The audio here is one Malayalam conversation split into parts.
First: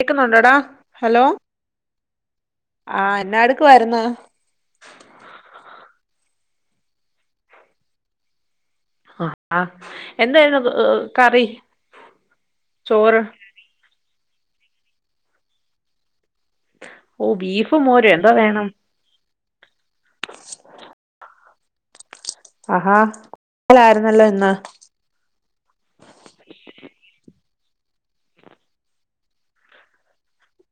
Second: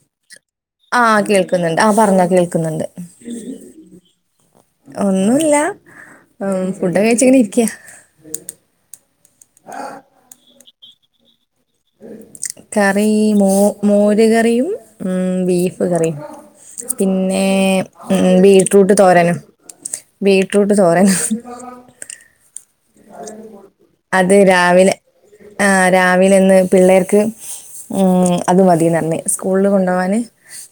കേക്കുന്നുണ്ടോടാ ആ ഹലോ കേൾക്കുന്നുണ്ട് ആ പറഞ്ഞാ കേൾക്കുന്നുണ്ട് ആഹ് എന്നാ എടുക്കുവായിരുന്ന് ഒന്നുല്ല ഉം ഫുഡ് കഴിച്ചിങ്ങനെ ഇരിക്ക്യാ ആ ആ എന്തായിരുന്നു കറി? കറി ചോറ് മോ മോര് കറിയും ഉം ബീഫ് കറിയും ഓ പിന്നെ ബീഫും മോരും ഉം എന്തോ വേണം ബീട്രൂട്ട് തോരനും ബീട്റൂട്ട് തോരനും [inaudible] ആഹാ ലായിരുന്നല്ലോ അത് ഇന്ന് രാവിലെ ആ രാവില ഇന്ന് പിള്ളേർക്ക് ഉം അത് മതി ന്നർഞ്ഞ് സ്കൂളില് കൊണ്ടോവാന്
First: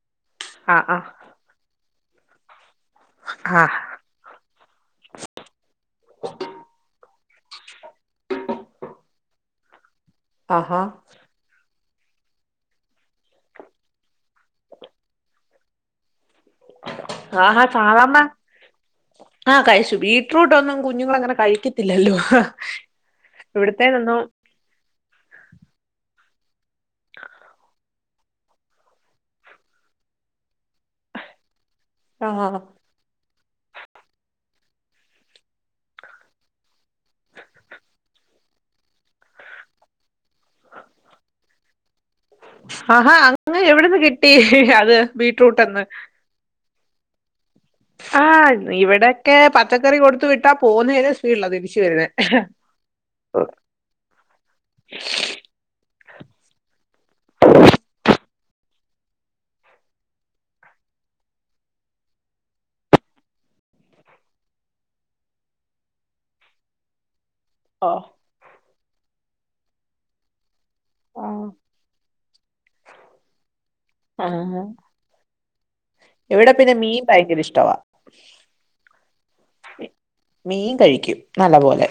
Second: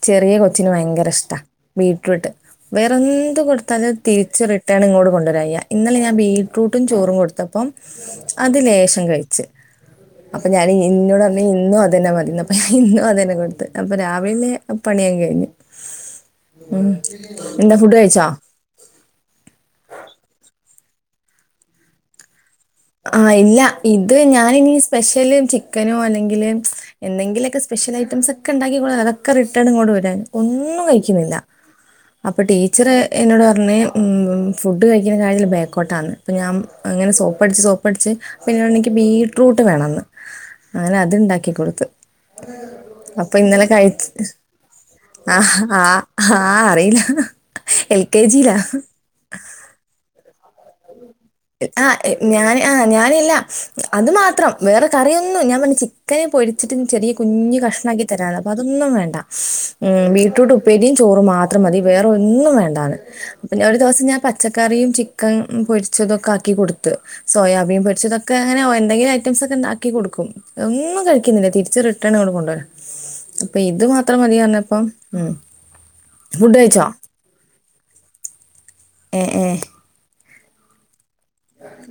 ചെറിയ കൊച്ചിന് ആഹ് ആഹ് ഭയങ്കര ഇഷ്ട ബീറ്റ്റൂട്ട് വേറെ എന്ത് ആഹ് കൊടുത്താലും തിരിച്ച് റിട്ടേൺ ഇങ്ങോട്ട് കൊണ്ടുവരയ്യ ഇന്നലെ ഞാൻ ബീറ്റ്റൂ ചോറും കൊടുത്തപ്പോ അത് ലേശം കഴിച്ച് അപ്പൊ ഞാൻ ആഹാ ഇന്നോടർ ഞ്ഞ് ഇന്നും അ ത് തന്നെ മതി അപ്പൊഞാൻ ഇന്നും അതന്നെ കൊടുത്ത് അപ്പൊ രാവിലെന്നെ പണിയക്കെ കഴിഞ്ഞ് ഉം ആഹാ എന്താ ഫുഡ് സാധാരണ കഴിച്ചോ ആ കഴിച്ചു ബീറ്റ്റൂട്ട് ഒന്നും കുഞ്ഞുങ്ങൾ അങ്ങനെ കഴിക്കത്തില്ലല്ലോ ആ ഇല്ല ഇത് ഇവിടത്തേനൊന്നും ഞാന് ഇനി സ്പെഷ്യല് ചിക്കനോ അല്ലെങ്കില് എന്തെങ്കിലൊക്കെ സ്പെഷ്യൽ ഐറ്റംസ് ഒക്കെ ഉണ്ടാക്കികൊടുത്താൽ അതൊക്കെ റിട്ടേൺ ഇങ്ങോട്ട് കൊണ്ട് വരാണ് ഒന്നും കഴിക്കുന്നില്ല അപ്പൊ ആഹ് ടീച്ചറ് എന്നോട് പറ ന്ന് ഫുഡ് കഴിക്കുന്ന കാര്യത്തിൽ ബേക്കോട്ടാണ് ഇപ്പോ ഞാൻ ങ്ങനെ സോപ്പിട്ട് സോപ്പടിച്ച് സോപ്പടിച്ച് പിന്നെർഞ്ഞ് ൻക്ക് ബീടറൂട്ട് വേണന്ന് അങ്ങനെ അത്ണ്ടാക്കി കൊടുത്ത് ആഹാ അപ്പൊ അങ്ങ് ഇന്നലെ എവിടുന്ന് കഴിച്ച് കിട്ടി അത് ആ ബീറ്റ്റൂട്ട്ന്ന് ആ ആഹ് അറിയില്ല എൽ ആ കെ ജിയിലാണ് ഇവിടൊക്കെ പച്ചക്കറി കൊടുത്തു വിട്ടാ പോവുന്ന വരെ ആ ഞാന് ആ ഞാനില്ല അത് മാത്രം വേറെ കറിയൊന്നും ഞാൻ പറഞ്ഞി ചി ചിക്കനെ പൊരിച്ചിട്ട് ചെറിയ കുഞ്ഞു കഷ്ണാക്കി തരാ അപ്പൊ അതൊന്നും വേണ്ട ഉം ബീട്രൂട്ട് ഉപ്പേരി ചോറ് മാത്രം മതി വേറെ ഒന്നും വേണ്ടാന്ന് ഒരു ദിവസം ഞാൻ പച്ചക്കറിയും ചിക്കൻ പൊരി പച്ചതൊക്കെ ആക്കി കൊടുത്ത് സോയാബീൻ ഓഹ് പൊരിച്ചതൊക്കെ അങ്ങനെയ എന്തങ്കിലും ഐറ്റംസ് ഒക്കെ ക്കി കൊടുക്കും ഒന്നും കഴിക്കുന്നില്ലേ തിരിച്ച്ു റിട്ടേൺ ഇവിടെ കൊണ്ട വെര അപ്പൊ ഇത് മാത്രം മതിയഞ്ഞപ്പം ഉം എവിടെ ഫുഡ് പിന്നെ കഴിച്ചോ മീൻ ഭയങ്കര ഇഷ്ടവാ ഏ ഏ മീൻ കഴിക്കും നല്ല പോലെ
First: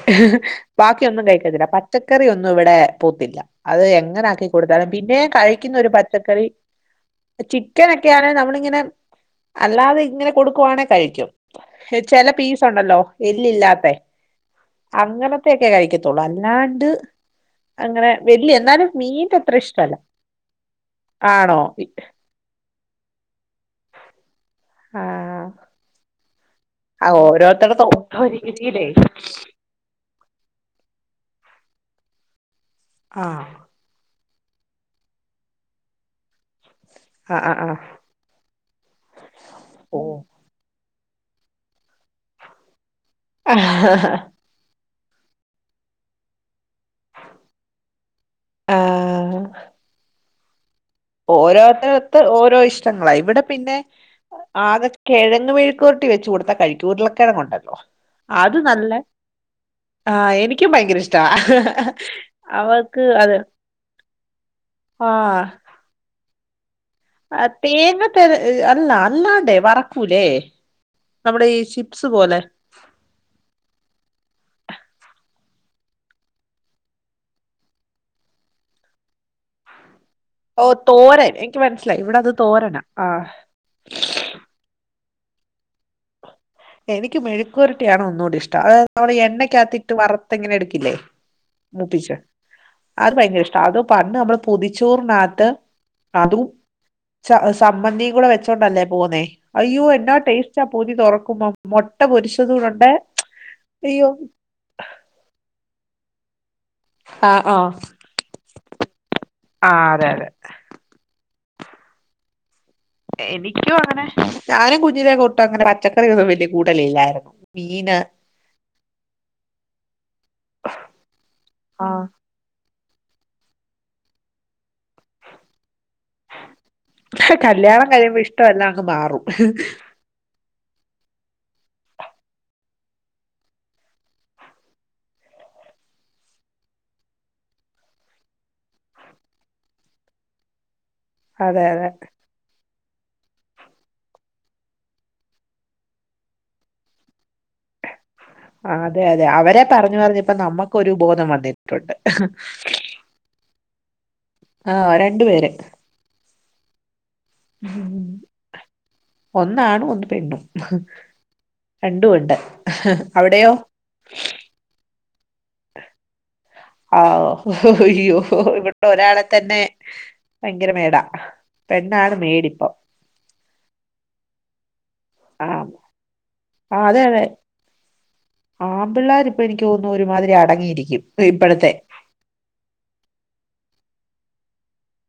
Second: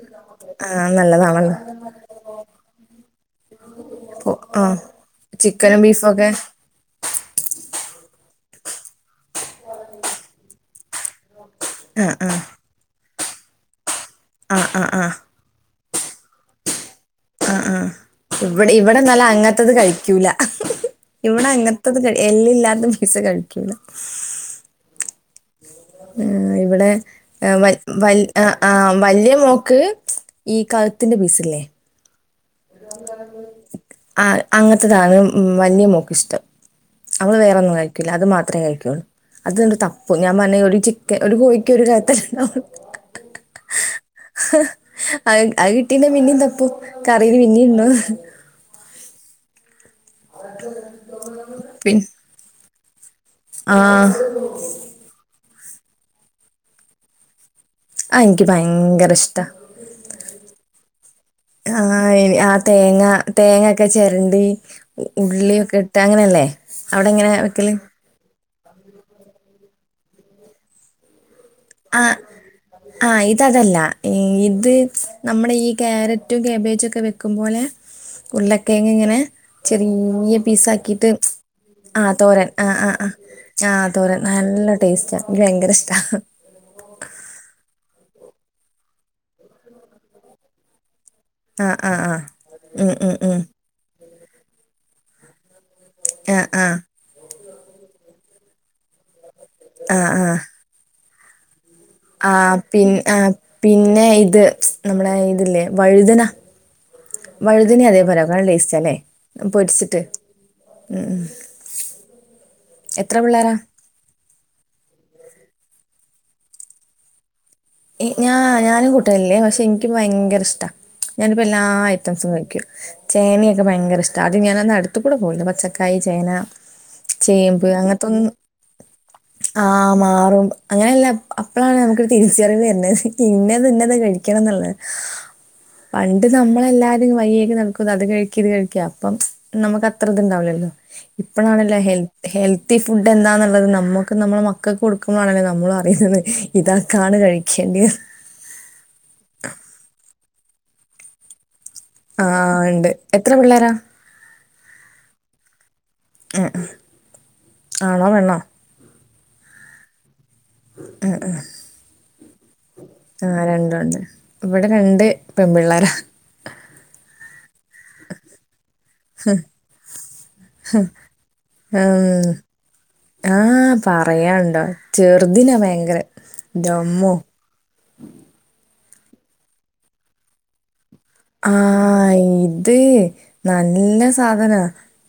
ആ ബാക്കിയൊന്നും നല്ലതാണല്ലോ കഴിക്കത്തില്ല പച്ചക്കറി ഒന്നും ഇവിടെ പൂത്തില്ല അത് ഓ, എങ്ങനെ ആ പിന്ന കഴിക്കുന്നത് ചിക്കനും ഒരു ബീഫും ഒക്കെ പച്ചക്കറി ചിക്കനൊക്കെയേൻ ഞമ്മൾ ഇങ്ങനെ അല്ലാതെ ഇങ്ങനെ കൊടുക്കുവാണങ്ക കഴിക്കും ആ ആ ണല്ലോ എല്ല് ഇല്ലാത്ത ആഹ് ആഹ് ആഹ് അങ്ങനത്തൊക്കെ കഴിക്കത്തുള്ളൂ അല്ലാണ്ട് ആ ആ അങ്ങനെ വല്യ ഇവിടെ എന്നാലും ഇവിടെന്നല്ല മീന്റെ അത്ര അങ്ങത്തത് ഇഷ്ടല്ല കഴിക്കൂല ഇവിടെ ആണോ അങ്ങനത്തത് എല്ലു ഇല്ലാത്ത പീസ കഴിക്കല ആഹ് ഉം ആ ഇവിടെ ആ വ ഓരോരുത്തടത്തും ഓരോ ആ ആ രീതിയിലേ വല്ിയ മോൾക് ഈ കാലത്തിന്റെ പീസല്ലേ ആഹ് ആ അങ്ങത്തതാണ് വലിയ മോൾക്കിഷ്ടം നമ്മള് ആഹ് ആഹ് വേറെന്നും ആഹ് കഴിക്കൂല്ല അത് മാത്രമേ കഴിക്കുള്ളൂ അത്ന്റെ ഓ തപ്പു ഞാൻ [unintelligible] ചി ഒരു കോഴിക്ക് ഒരു കത്തിലണ്ട ആ ആ അഹ് അഹ് കിട്ടീന്റെ പിന്നേം തപ്പ കറിന് പിന്നി ഉണ്ടോ അഹ് അ ഓരോത്തരത്ത് ഓരോ ഇഷ്ടങ്ങളാ ഇവിടെ പിന്നെ ആഹ് ആകെ കിഴങ് വീഴ് [unintelligible] വെച്ച് കൊടുത്ത കഴികു ഉരുള കിഴങ് ണ്ട് ആ എനിക്ക് ഭയങ്കര ഇഷ്ടാ ആ എനിക്കും ഭയങ്കര ഇഷ്ടാ ആ ആ തേങ്ങ അവൾക്ക് അത് തേങ്ങൊക്കെ ചിരണ്ടി ആ ഉള്ളിയ ഒക്കെ ഇട്ട് അങ്ങനെയല്ലേ അവിടെ എങ്ങനെ ആ വെക്കല് തേങ്ങ തര അല്ല അല്ലാണ്ടേ വറക്കൂലേ നമ്മുടെ ഈ ചിപ്സ് ആഹ് പോലെ ആഹ് ഇതതല്ല ഈ ഇത് നമ്മുടെ ഈ കയാരറ്റും കാബേജ ഒക്കെ വെക്കും പോലെ ഉരുള കിഴങ് ഇങ്ങനെ ചെരി ിയ പീസ ഓ ആക്കിട്ട് തോരൻ എനിക്ക് മനസ്സിലായി ആ ഇവിടെ അത് തോരൻ ആ തോരനാ ആ ആ ആഹ് തോര നല്ല ടേസ്റ്റ് എനിക്ക് ഭയങ്കര ഇഷ്ട എനിക്ക് മെഴുരട്ടിയാണ് ഒന്നുകൂടി ഇഷ്ട അത് നമ്മള് എണ്ണക്കത്തിട്ട് വറുത്ത്ങ്ങനെ എടുക്കില്ലേ ആഹ് ആഹ് മുപ്പിച്ചു ആഹ് ഉം അത് ഉം ഉം ഭയങ്കര ഇഷ്ട അത പണ്ട് നമ്മള് പുതിച്ചോറിനകത്ത് ആ ആ സമ്മന്തി കൂടെ വെച്ചോണ്ടല്ലേ പോകുന്നേ അയ്യോ ആഹ് എന്നാ ആഹ് ടേസ്റ്റ് ആ പൊതി തുറക്കുമ്പോ മൊട്ട ആ പൊരിച്ചതൂടൊണ്ടേ പിന്ന ആ പിന്നെ അയ്യോ ഇത് നമ്മുടെ ഇതില്ലേ വഴുതനാ ആഹ് ആഹ് വഴുതന്െ അതേപോലെക്ക നല്ല ടേസ്റ്റില്ലേ ആഹ് പൊരിച്ചിട്ട് അതെ അതെ ഉ ഉ എനിക്കും അങ്ങനെ ഞാനും കുഞ്ഞിലെക്കൊട്ടും അങ്ങനെ പച്ചക്കറൊന്നും വലിയ കൂടലില്ലായിരുന്നു മീന് ഞാ ഞാനും കൂട്ടല്ലേ പക്ഷെ എനിക്ക് ഭയങ്കര ഇഷ്ടാ ഞാനിപ്പോ എല്ലാ ആഹ് ഐറ്റംസും കഴിക്കും ചേനയൊക്കെ ഭയങ്കര ഇഷ്ട അത് ഞാന അടു കൂടെ പോവില്ല. പച്ചക്കായ ചേന ചേമ്പ് കല്യാണം കഴിയുമ്പോ അങ്ങനത്തൊന്നും ഇഷ്ടമെല്ലാം അങ്ങ് മാറും ആഹ മാറും അങ്ങനെയല്ല അപ്പഴാണ് നമുക്കരു തി ചെറിവ് വര ഇന്നെത്ന്നത് കഴിക്കണംന്നുള്ളത് പണ്ട് നമ്മളെല്ലാരും വയ്യേക്ക് നടക്ക അത് കഴിക്കിത് കഴിക്ക അപ്പം നമുക്ക് അത്ര ഇത്ണ്ടാവില്ലല്ലോ അതെ ഇപ്പഴാണല്ലോ അതെ ഹെൽത്ത് ഹെൽത്ത് ഹെൽത്തി ഫുഡ് എന്താന്നുള്ളത് നമ്മുക്ക് നമ്മെ മക്കൾക്ക് കൊടുക്കുമ്പോണല്ലോ നമ്മൾ അറിയുന്നത് ഇതാ കാണ്കഴിക്കേണ്ടെ? ഇപ്പൊ നമ്മുക്കൊരു ബോധം വന്നിട്ടുണ്ട്. ആ ഉണ്ട് എത്ര പിള്ളേരാ ആഹ രണ്ടു പേര്. ആണോ പെണ്ണോ ഒന്നാണും ഒന്ന് പെണ്ണും രണ്ടും ഉണ്ട്. ആഹ അവിടെയോ രണ്ടും ഉണ്ട് ഇവിടെ രണ്ട് പെൺപിള്ളേരാ. യോ ഇവിടെ ഒരാളെ തന്നെ ഭയങ്കര മേടാ പെണ്ണാണ് മേടിപ്പം. ആഹ് പറയണ്ടോ ആ ചെറുതിനാ ഭയങ്കര ഇന്റെമ്മോ ആൺപിള്ളേര് ഇപ്പ എനിക്ക് തോന്നുന്നു ഒരുമാതിരി അടങ്ങിയിരിക്കും. ഇപ്പോഴത്തെ ആഹ ഇത് നല്ല സാധനാ.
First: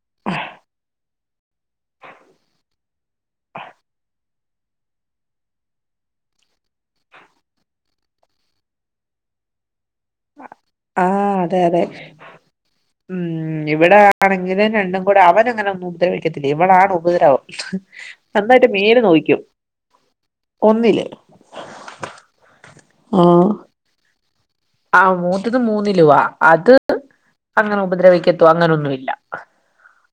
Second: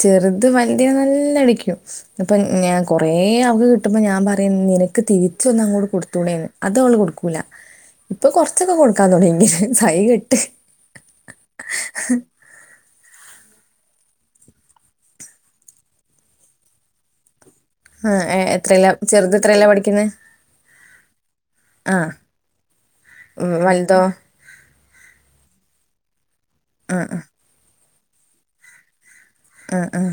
ചെറുത് വലയ നല്ല അടിക്കും ഇപ്പൊ ഞാൻ കൊറേ അവക്ക് കിട്ടുമ്പോ ഞാൻ പറ നിനക്ക് തിരിച്ച ഒന്ന അങ്ങോട് കൊടുത്തൂടെന്ന് അത അവള് കൊടുക്കൂല. ഇപ്പൊ കൊറച്ചൊക്കെ കൊടുക്കാൻ തൊടങ്ങി, സഹികെട്ട്. ആഹ അതെ അതെ ഉ ഉ ഇവിടെ ആണെങ്കിലും രണ്ടും കൂടെ അവര്ങ്ങനെ ഒന്നും ഉപദ്രവിക്കത്തില്ല ഇവളാണ് ഉപദ്രവം. ആ എ നന്നായിട്ട് എത്രയിലാ ചെറുത് മേല്നോവിക്കും എത്രയിലാ ഒന്നില്. ആഹ ആ വലുതോ? ആ മൂതത് മൂന്നിലൂവാ ആ ആ അങ്ങനെ ഉപ്രവിക്കത്തോ അങ്ങനൊന്ന മില്ല. ആ ആഹ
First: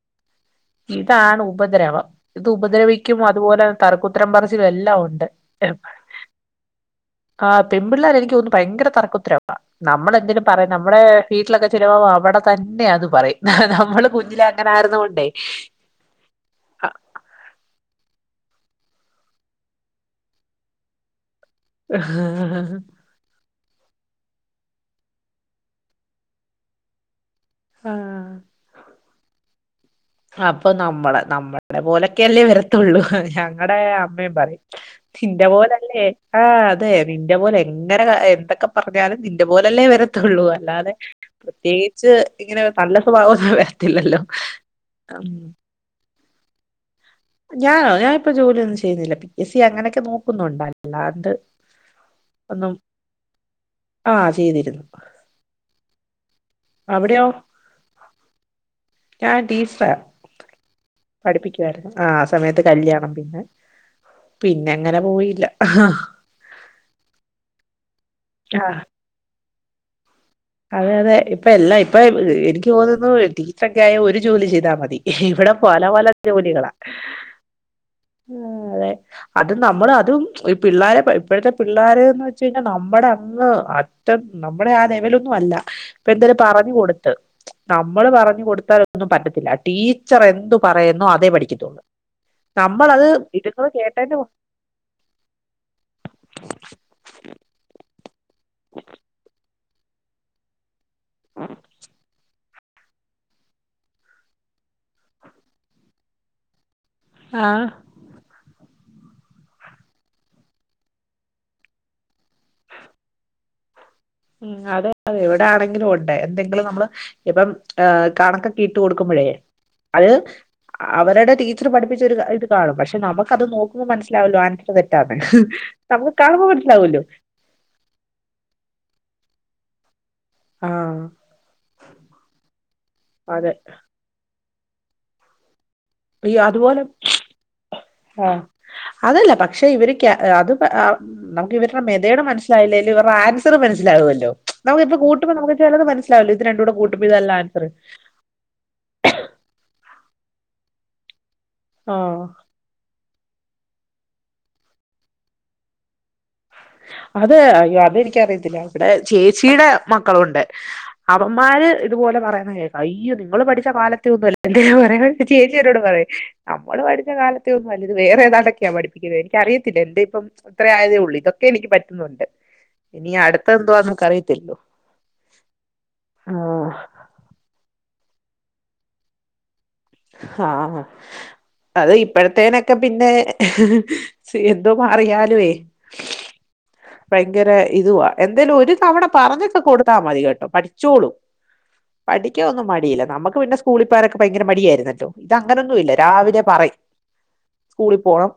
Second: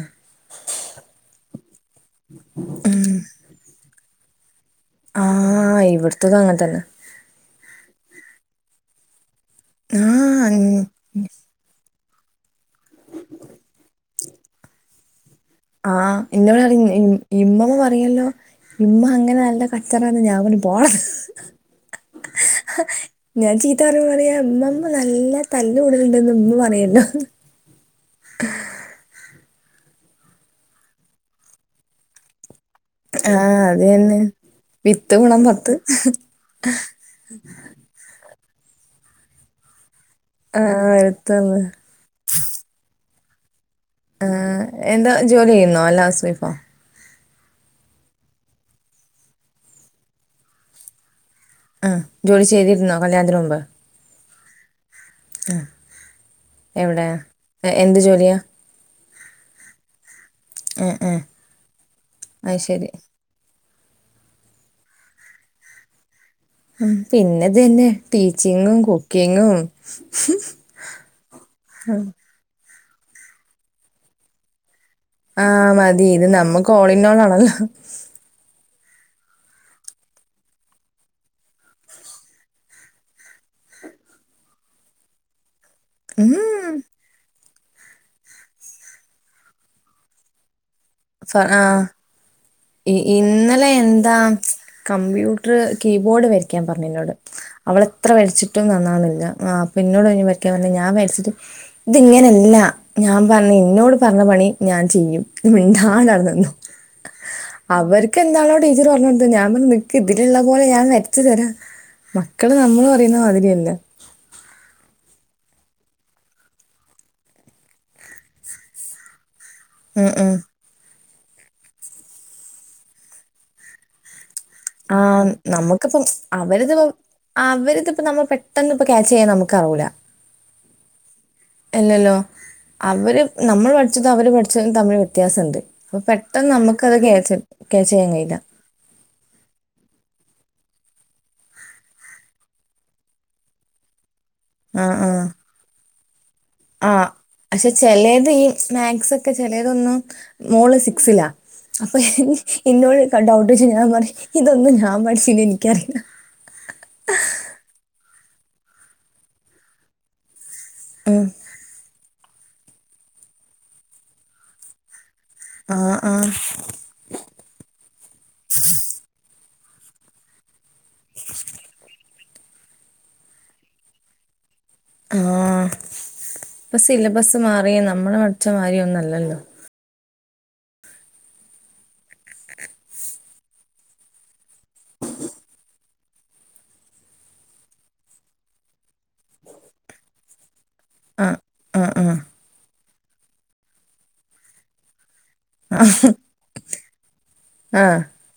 ഇതാണ് ഉപദ്രവം ഇത് ഉപദ്രവിക്കും അതുപോലെ തറക്കുത്രം പറ - - എല്ലാം ആ ഉണ്ട്. ഇവിടുത്തതും അങ്ങനെ തന്നെ. ആ പെൺ പിള്ളേർ എനിക്ക ത്തോന്നുന്നു ഭയങ്കര തർക്കുത്തരവാ, ആ നമ്മളെന്തെലും പറയാം ഉം. നമ്മുടെ വീട്ടിലൊക്കെ ചിലവാ അവിടെ തന്നെ അത് പറയും നമ്മള് കുഞ്ഞിലെ അങ്ങനെ ആരുന്ന കൊണ്ടേ ആഹ് ഇന്ന ഇവിടെ അ ഇമ്മമ്മ പറയല്ലോ ഇമ്മ അങ്ങനെ നല്ല കച്ചറന്ന് ഞാൻ പോ പോടാ ആഹ ഞാൻ ചീത്ത പറഞ്ഞ പറയാ ഉമ്മമ്മ നല്ല തല്ല കൂടലുണ്ടന്ന് ഉമ്മ പറയല്ലോ ആഹ അപ്പൊ നമ്മളെ നമ്മുടെ പോലൊക്കെയല്ലേ വ ആഹ് ഞങ്ങളുടെ അത് തന്നെ അമ്മയും പറയും വിത്ത് ഗുണം നിന്റെ പത്ത് പോലല്ലേ ആ് അതെ നിന്റെ പോലെ അങ്ങനെ എന്ത പറഞ്ഞാല നിന്റെ പോലല്ലേ വരത്തുള്ളൂ ആഹ് അല്ലാതെ അടുത്താണ് പ്രത്യേകിച്ച് ഇങ്ങനെ നല്ല അവൊന്നും വരത്തില്ലല്ലോ. ആഹ് എന്താ ഉം ജോലി ചെയ്യുന്നോ അല്ല ഹൗസ് വൈഫോ? ഞാനോ ഞാനിപ്പോ ജോലിയന്നും ചെയ്യുന്നില്ല പി എസ് സി അങ്ങനെയൊക്കെ നോക്കുന്നുണ്ട അല്ലാണ്ട് ആ ജോലി ഒന്നും ചെയ്തിരുന്നോ കല്യാണത്തിന് മുമ്പ്. ആഹ് ചെയ്തിരുന്നു. ആ എവിട അവിടെയോ എന്ത് ജോലിയാ? ഞാൻ ടീച്ചറ ആഹ് ആഹ് പഠിപ്പിക്കുവായിരുന്നു ആ ആ അത് സമയത്ത് ശരി കല്യാണം പിന്നെ പിന്നെ അങ്ങനെ പോയില്ല. ആ പിന്നെതു തന്നെ ടീച്ചിങ്ങും ആഹ് കുക്കിങ്ങും. അതെ അതെ ഇപ്പ എല്ലാം ഇപ്പൊ എനിക്ക് തോന്നുന്നു ടീച്ചറൊക്കെ ആയ ഒരു ജോലി ചെയ്താ മതി. ഇവിടെ ആഹ് പല മതി പല ഇത് ജോലികളാ നമ്മക്ക് ഓൾ ഇൻ ഓൾ ആണല്ലോ അതെ അത് നമ്മൾ അതും ഈ പിള്ളോര ഇപ്പോഴത്തെ പിള്ളോരന്ന് വെച് കഴിഞ്ഞാൽ നമ്മുടെ അങ്ങ് നമ്മുടെ ആ ലെവലൊന്നും അല്ല ഇപ്പൊ ഉം എന്തായാലും പറഞ്ഞു കൊടുത്ത് നമ്മള് പറഞ്ഞു കൊടുത്താല ഒന്നും പറ്റത്തില്ല ടീച്ചർ എന്തും പറയുന്നു അതേ പഠിക്കത്തുള്ളൂ ആഹ് നമ്മളത് ഇതുങ്ങൾ ഇന്നലെ എന്താ കേട്ടേന്റെ കമ്പ്യൂട്ടർ കീബോർഡ് വരക്കാൻ പറഞ്ഞുന്നോട് അവളെ ഇത്ര വരിച്ചിട്ടും നന്നാണില്ല അപ്പൊ പിന്നോട് പറഞ്ഞ് വരയ്ക്കാൻ പറഞ്ഞ് ഞാൻ വരിച്ചിട്ട് ഇതിങ്ങനെയല്ല ഞാൻ പറഞ്ഞ് ഇന്നോട് പറഞ്ഞ പണി ഞാൻ ചെയ്യും നീ മിണ്ടാണ്ടാവടന്നോ ആഹ് അവർക്ക് എന്താണോ ടീച്ചർ പറഞ്ഞത് കൊടുത്തേ ഞാൻ പറഞ്ഞ നിക്ക് ഇതിലുള്ള പോലെ ഞാൻ വരച്ചു തരാ മക്കള് നമ്മള് പറയുന്ന മാതിര്യല്ല മ് അതെ അതെ എവിടെ ആണെങ്കിലും ഉണ്ടേ എന്തെങ്കിലും നമ്മള് ഇപ്പം കണക്കൊക്കിട്ട് കൊടുക്കുമ്പോ [unintelligible] മ് മ് അവരുടെ ടീച്ചർ പഠിപ്പിച്ചൊ ഒരു ഇത് കാണും പക്ഷ നമക്കിത് നോക്കുമ്പോൾ മനസ്സിലാവല്ലോ ആ തെറ്റാന്ന് നമുക്കിപ്പം നമുക്ക് കാണുമ്പോ അവരിത് മനസ്സിലാവല്ലോ അവരിതിപ്പ നമ്മ പെട്ടെന്ന് ക്യാച്ചെയ്യാൻ നമുക്കാവൂല ആ അല്ലല്ലോ അവര് അതെ നമ്മൾ പഠിച്ചത് അവര് പഠിച്ചതും തമ്മിൽ വ്യത്യാസണ്ട് അപ്പൊ ഈ പെട്ടെന്ന് അതുപോലെ നമുക്കത് ക്യാച്ച് ക്യാച്ച് ചെയ്യാൻ ആ കഴിയില്ല. അതല്ല പക്ഷെ ഇവർക്ക് അതും അ നമുക്ക് ഇവരുടെ മെതേട് മനസിലായില്ലേലും ഇവരുടെ ആൻസറ മനസ്സിലാവുമല്ലോ നമുക്കിപ്പ കൂട്ടുമ്പോ നമക്ക് ചിലത് മനസ്സിലാവല്ലോ ഇത് രണ്ടൂടെ ആ കൂട്ടുമ്പോ ഇതല്ല ആൻസർ പക്ഷെ ചേലെത് ഈ മാത്സ് ഒക്കെ ചെലേലതൊന്നു മോള് സിക്സില അപ്പൊ ആഹ് എന്നോട് ഡൌട്ട് ചോദിച്ചാൽ ഞാൻ പറേയും ഇതൊന്നും ഞാൻ പഠിചേലനിക്കറിയില്ല. അത് അയ്യോ അതെനിക്കറിയത്തില്ല ഇവിടെ ചേച്ചിയുടെ മക്കളുണ്ട് ഉം. അവന്മാര് ഇതുപോലെ പറയുന്ന കേക്ക അയ്യോ നിങ്ങള് പഠിച്ച കാലത്ത ഒന്നും അല്ല എ [inaudible] ചേച്ചിയെന്നോട് ആഹ് പറയും ആഹ്. നമ്മള് പഠിച്ച കാലത്തെ ഒന്നും അല്ലത് വേറെേതാണ്ടൊക്കെയാ പഠിപ്പിക്ക എനിക്കറിയ ല്ല എന്റെ ഇപ്പം അത്രയതേ ഉള്ളൂ ഇതക്ക ന്നുണ്ട് ഇനി അടുത്ത എന്തവാ നക്ക് അറിയത്തില്ലോ ആ ഇപ്പസിലബസ് മാറിയെന്ന നമ്മള പഠിച്ച മാര്യൊന്നല്ലല്ലോ ഹാ അത് ഇപ്പോഴത്തേനൊക്കെ പിന്നെ ഹ് എന്തും മാറിയാലുവേ ഭയങ്കര ഇതുവാ എന്തേലും ഒരു തവണ പറഞ്ഞൊക്കെ കൊടുത്ത മതി കേട്ടോ പഠി ചൂളും ആഹ് ആഹ് ആഹ്. പഠിക്കാൻ ഒന്നും മടിയില്ല നമുക്ക് പിന്നെ സ്കൂളിപോന്നോക്കെ ഭയങ്കര മടിയായിരുന്നല്ലോ ഇതങ്ങനൊന്നും ഇല്ല ആഹ് രാവിലെ പറയും സ്കൂളിൽ പോണം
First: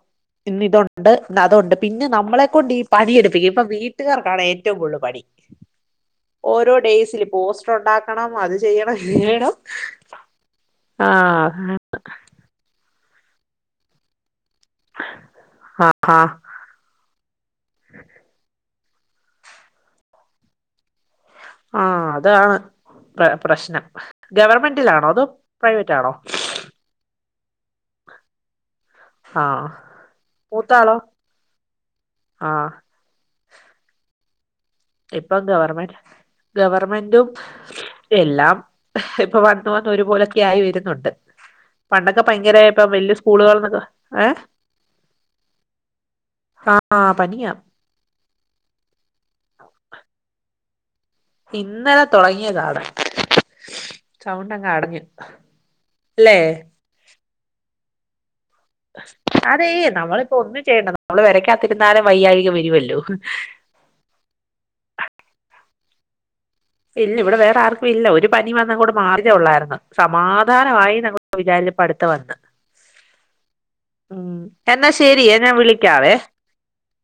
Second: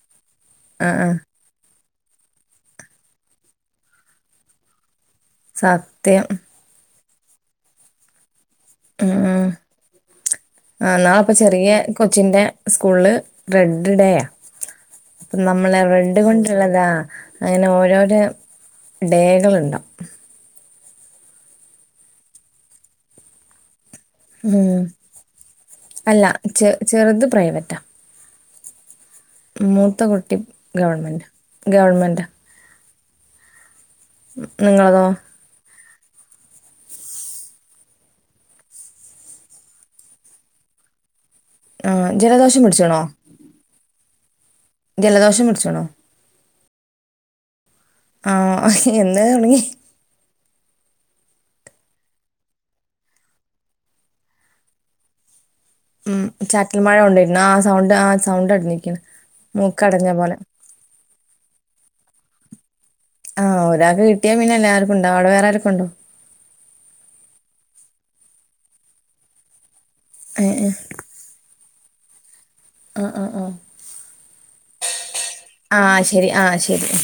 ആഹ് പിന്നതുണ്ട് ആഹ്. അതണ്ട് പിന്നെ നമ്മളെ കൊണ്ട് ഈ പണിയെടുപ്പിക്കും ഇപ്പൊ വീട്ടുകാർക്കാണ് ഏറ്റവും കൂടുതൽ പണി സത്യം. ഓരോ ഡേയ്സിൽ പോസ്റ്റർ ഉണ്ടാക്കണം അത് ചെയ്യണം ഉം. ഇങ്ങണം ആ ചെറിയ കൊച്ചിന്റെ സ്കൂള് റെഡ് ഡേയ നമ്മള റെണ്ട് ആഹ് കൊണ്ടുള്ളതാ അങ്ങനെ ഓരോരോ ഡേകളുണ്ടാവ ആ അതാണ് പ്ര പ്രശ്നം ഉം ഗവർമെന്റിലാണോ അതോ പ്രൈവറ്റാണോ? അല്ല ചെ ചെറുത് പ്രൈവറ്റാ മൂത്ത കുട്ടി മൂത്താളോ ഗവണ്മെന്റാ ഗവണ്മെന്റാ ആഹ് നിങ്ങളതോ ഇപ്പം ഗവർമെന്റ് ഗവർമെന്റും എല്ലാം ഇപ്പൊ വന്ന് വന്ന് ഒരുപോലൊക്കെ ആയി വരുന്നുണ്ട് ആ പണ്ടൊക്കെ ഭയങ്കര ജലദോഷം ഇപ്പ പിടിച്ചണോ വല്യ സ്കൂളുകന്നൊക്കെ ഏ ജലദോഷം പിടിച്ചോണോ ആ പനിയാ ആഹി എന്നേ തുണങ്ങി ഇന്നലെ തുടങ്ങിയതാണ് ചൗണ്ടങ്ങ അടഞ്ഞു ഉം ചാറ്റൽ മഴ കൊണ്ടരുന്നു ആ സൗണ്ട് ആ സ് അതേ നമ്മളിപ്പോ പോലെ ഒന്നും ചെയ്യണ്ട നമ്മള് വരക്കാത്തിരുന്നരം വയ്യാഴ്ക വരുമല്ലോ ആഹ് ഒരാൾക്ക് കിട്ടിയാ പിന്നെല്ല ആർക്കും ഉണ്ടോ അവിടെ വേറെ ആർക്കുംണ്ടോ ഇല്ല ഇവിടെ വേറെ ആർക്കും ഇല്ല ഒരു പനി വന്ന കൂടി മാറതേ ഉള്ളായിരുന്നു ഏ ഏ സമാധാനമായി നങ്ങ് വിചാരിചപ്പടുത്ത വന്ന് ആ ആ ആ ഉം എന്നാ ശരിയേ ഞാൻ ആ വിളിക്കാവെ ശരി ആ ശരി